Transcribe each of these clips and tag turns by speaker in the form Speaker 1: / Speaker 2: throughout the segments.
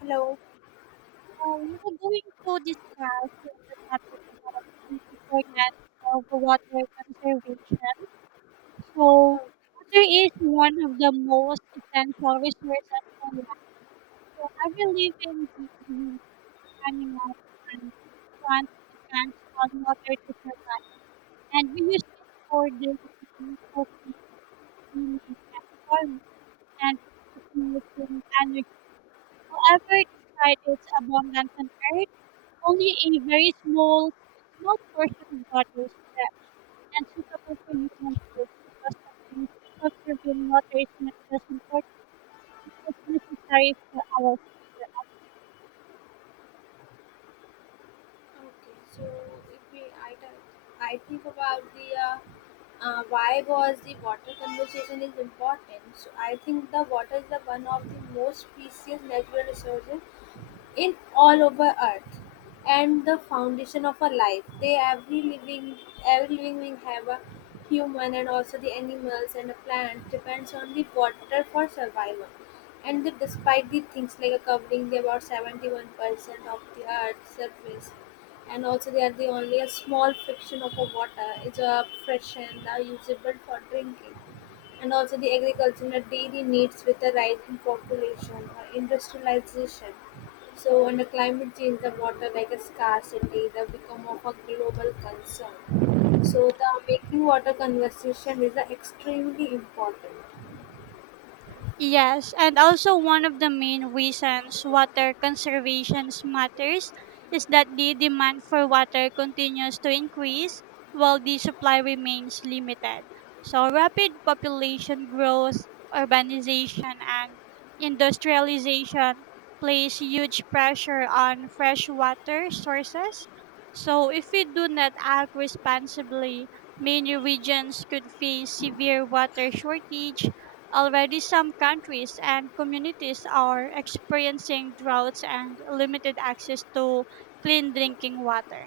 Speaker 1: Hello.
Speaker 2: We were going to discuss the topic about the importance of water conservation. So,
Speaker 1: Oh,
Speaker 2: water is one of the most essential resources for life. So, every living being, animals, and plants depends on water to survive. And we use it for drinking, cooking, cleaning, and farming, and producing energy. However, despite its abundance on Earth, only a very small portion of water is fresh and suitable for human use. Because of this, conserving water is not just important, it is necessary for our future.
Speaker 1: okay. So if we, I, th- I think about the why was the water conversation is important. So I think the water is the one of the most precious natural resources in all over earth and the foundation of a life they every living being have a human and also the animals and the plants depends on the water for survival and the, despite the things like a covering they about 71% of the earth's surface and also they are the only a small fraction of a water is a fresh and now usable for drinking and also the agriculture and dairy needs with the rising population or industrialization. So, under climate change, the water like a scarcity, the become of a global concern. So, the making water conversation is the extremely important.
Speaker 2: Yes, and also one of the main reasons water conservation matters is that the demand for water continues to increase while the supply remains limited. So, rapid population growth, urbanization, and industrialization place huge pressure on fresh water sources. So, if we do not act responsibly, many regions could face severe water shortage. Already, some countries and communities are experiencing droughts and limited access to clean drinking water.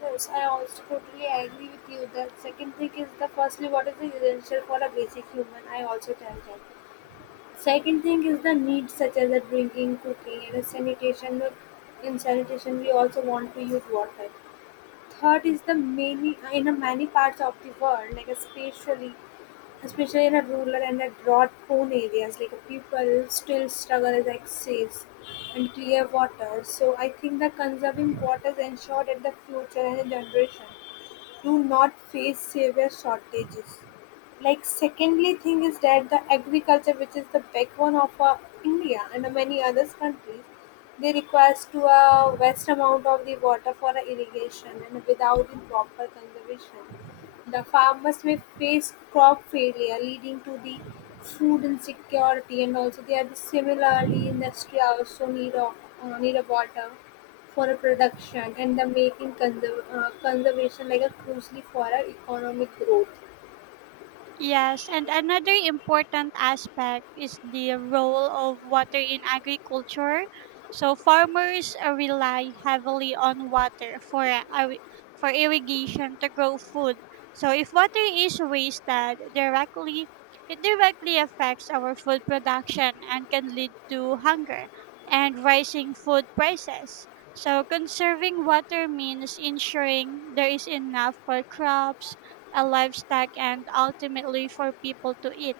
Speaker 1: Yes, I also totally agree with you. The second thing is the firstly, water is essential for a basic human. I also tell that. Second thing is the needs such as the drinking, cooking, and the sanitation. In sanitation, we also want to use water. Third is the many in a many parts of the world, like especially in a rural and a drought-prone areas, like people still struggle with access and clear water. So I think that conserving water is ensured that the future and the generation do not face severe shortages. Like secondly thing is that the agriculture which is the backbone of india and many other countries, they requires to a vast amount of the water for the irrigation, and without the proper conservation the farmers may face crop failure leading to the food insecurity. And also they are similarly industry also need of water for a production and the making conservation like a crucially for our economic growth.
Speaker 2: Yes, and another important aspect is the role of water in agriculture. So farmers rely heavily on water for for irrigation to grow food. So if water is wasted directly, it directly affects our food production and can lead to hunger and rising food prices. So conserving water means ensuring there is enough for crops, a livestock, and ultimately for people to eat.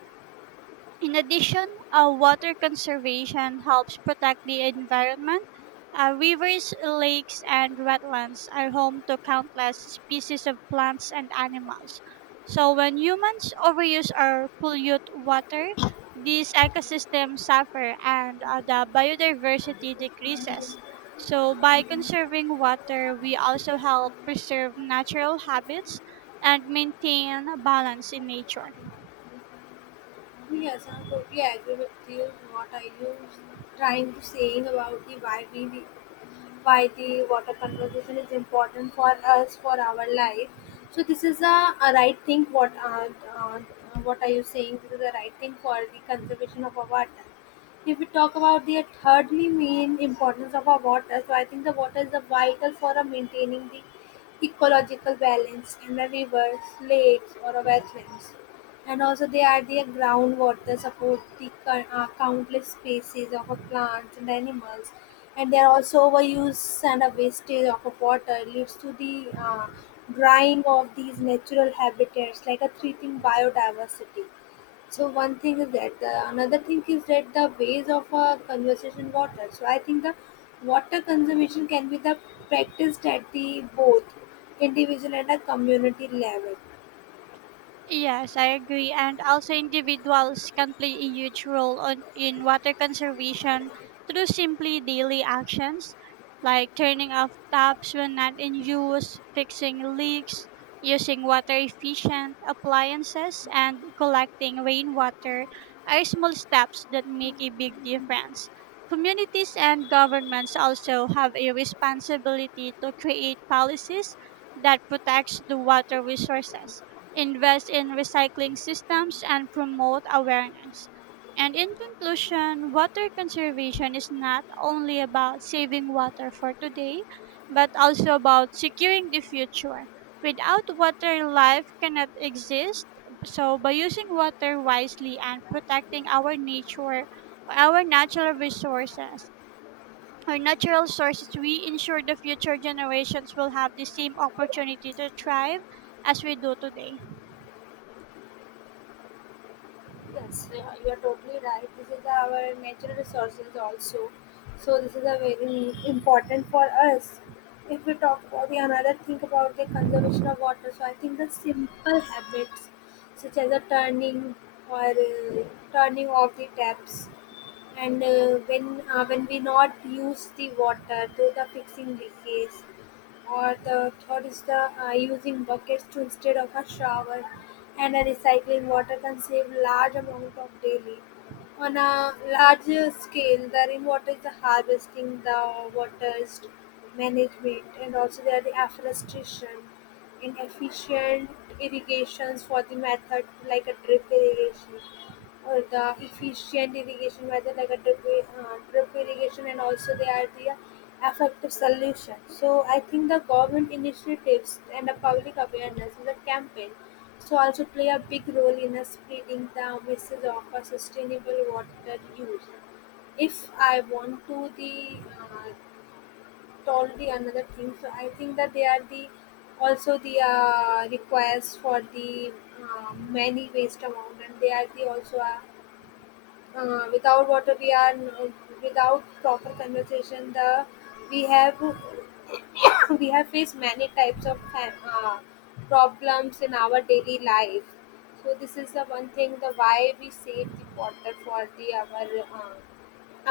Speaker 2: In addition, water conservation helps protect the environment. Rivers, lakes, and wetlands are home to countless species of plants and animals. So, when humans overuse or pollute water, these ecosystems suffer and the biodiversity decreases. So, by conserving water, we also help preserve natural habits and maintain balance in nature.
Speaker 1: Yes, I totally agree with you. What are you trying to saying about the why the water conservation is important for us for our life? So this is a right thing. Uh, what are you saying? This is a right thing for the conservation of our water. If we talk about the thirdly main importance of our water, so I think the water is a vital for maintaining the ecological balance in the rivers, lakes, or wetlands, and also they are the groundwater support the countless species of plants and animals. And they are also overuse and a wastage of water leads to the drying of these natural habitats like a threatening biodiversity. So one thing is that the, another thing is that the ways of conservation water. So I think the water conservation can be the practiced at the both individual and a community level.
Speaker 2: Yes, I agree. And also, individuals can play a huge role on, in water conservation through simply daily actions like turning off taps when not in use, fixing leaks, using water efficient appliances, and collecting rainwater are small steps that make a big difference. Communities and governments also have a responsibility to create policies that protects the water resources, invest in recycling systems, and promote awareness. And in conclusion, water conservation is not only about saving water for today, but also about securing the future. Without water, life cannot exist. So, by using water wisely and protecting our nature, our natural resources, our natural sources, we ensure the future generations will have the same opportunity to thrive as we do today.
Speaker 1: Yes, yeah, you are totally right. This is our natural resources also. So this is a very important for us. If we talk about the another thing about the conservation of water, so I think the simple habits such as a turning or turning off the taps and when we not use the water so the fixing leakages. Or the third is the using buckets to instead of a shower and a recycling water can save large amount of daily. On a larger scale the rainwater is the harvesting, the water is management, and also there are the afforestation and efficient irrigations for the method like a drip irrigation, or the efficient irrigation whether like a drip irrigation, and also they are the effective solution. So I think the government initiatives and the public awareness and the campaign so also play a big role in spreading the message of a sustainable water use. If I want to the told the another thing, so I think that they are the also the requires for the many waste amount, and they are the also a without water without proper conversation the we have we have faced many types of problems in our daily life. So this is the one thing the why we save the water for the uh,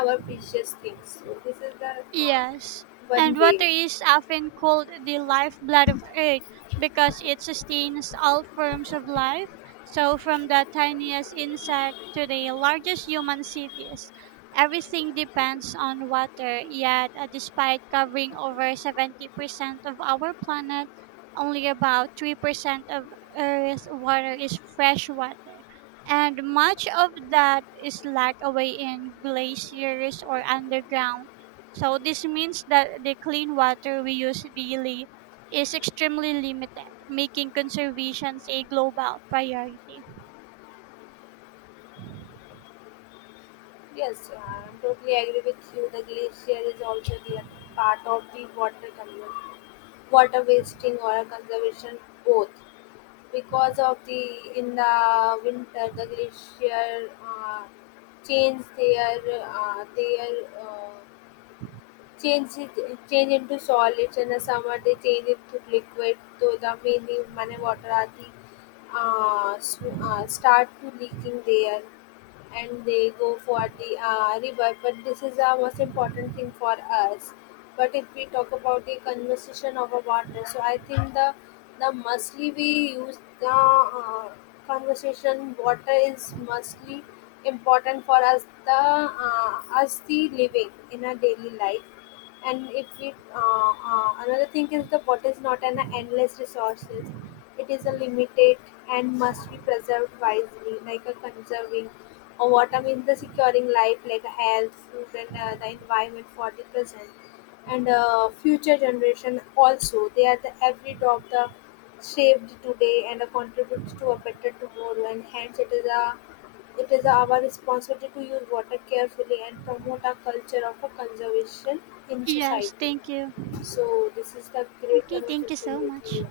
Speaker 1: our precious things. So this is the uh,
Speaker 2: Yes, and
Speaker 1: one way.
Speaker 2: water is often called the lifeblood of Earth because it sustains all forms of life, so from the tiniest insect to the largest human cities. Everything depends on water, yet, despite covering over 70% of our planet, only about 3% of Earth's water is fresh water. And much of that is locked away in glaciers or underground. So this means that the clean water we use daily is extremely limited, making conservation a global priority.
Speaker 1: Yes, I totally agree with you. The glacier is also the part of the water community, water wasting or a conservation both. Because of the in the winter the glacier change their uh, change it, change into solids, and the summer they change it to liquid. So the many many water are the start to leaking there and they go for the river. But this is the most important thing for us. But if we talk about the conversation of a water, so I think the mostly we use the conversation water is mostly important for us the living in our daily life. And if we another thing is the water is not an endless resources, it is a limited and must be preserved wisely. Like a conserving or water means the securing life like health, food, and the environment for the present and future generation. Also they are the every drop the saved today and contributes to a better tomorrow, and hence it is our responsibility to use water carefully and promote a culture of a conservation in
Speaker 2: Yes,
Speaker 1: society.
Speaker 2: thank you.
Speaker 1: So this is the great
Speaker 2: Okay, thank you
Speaker 1: conversation
Speaker 2: so
Speaker 1: with
Speaker 2: much.
Speaker 1: you.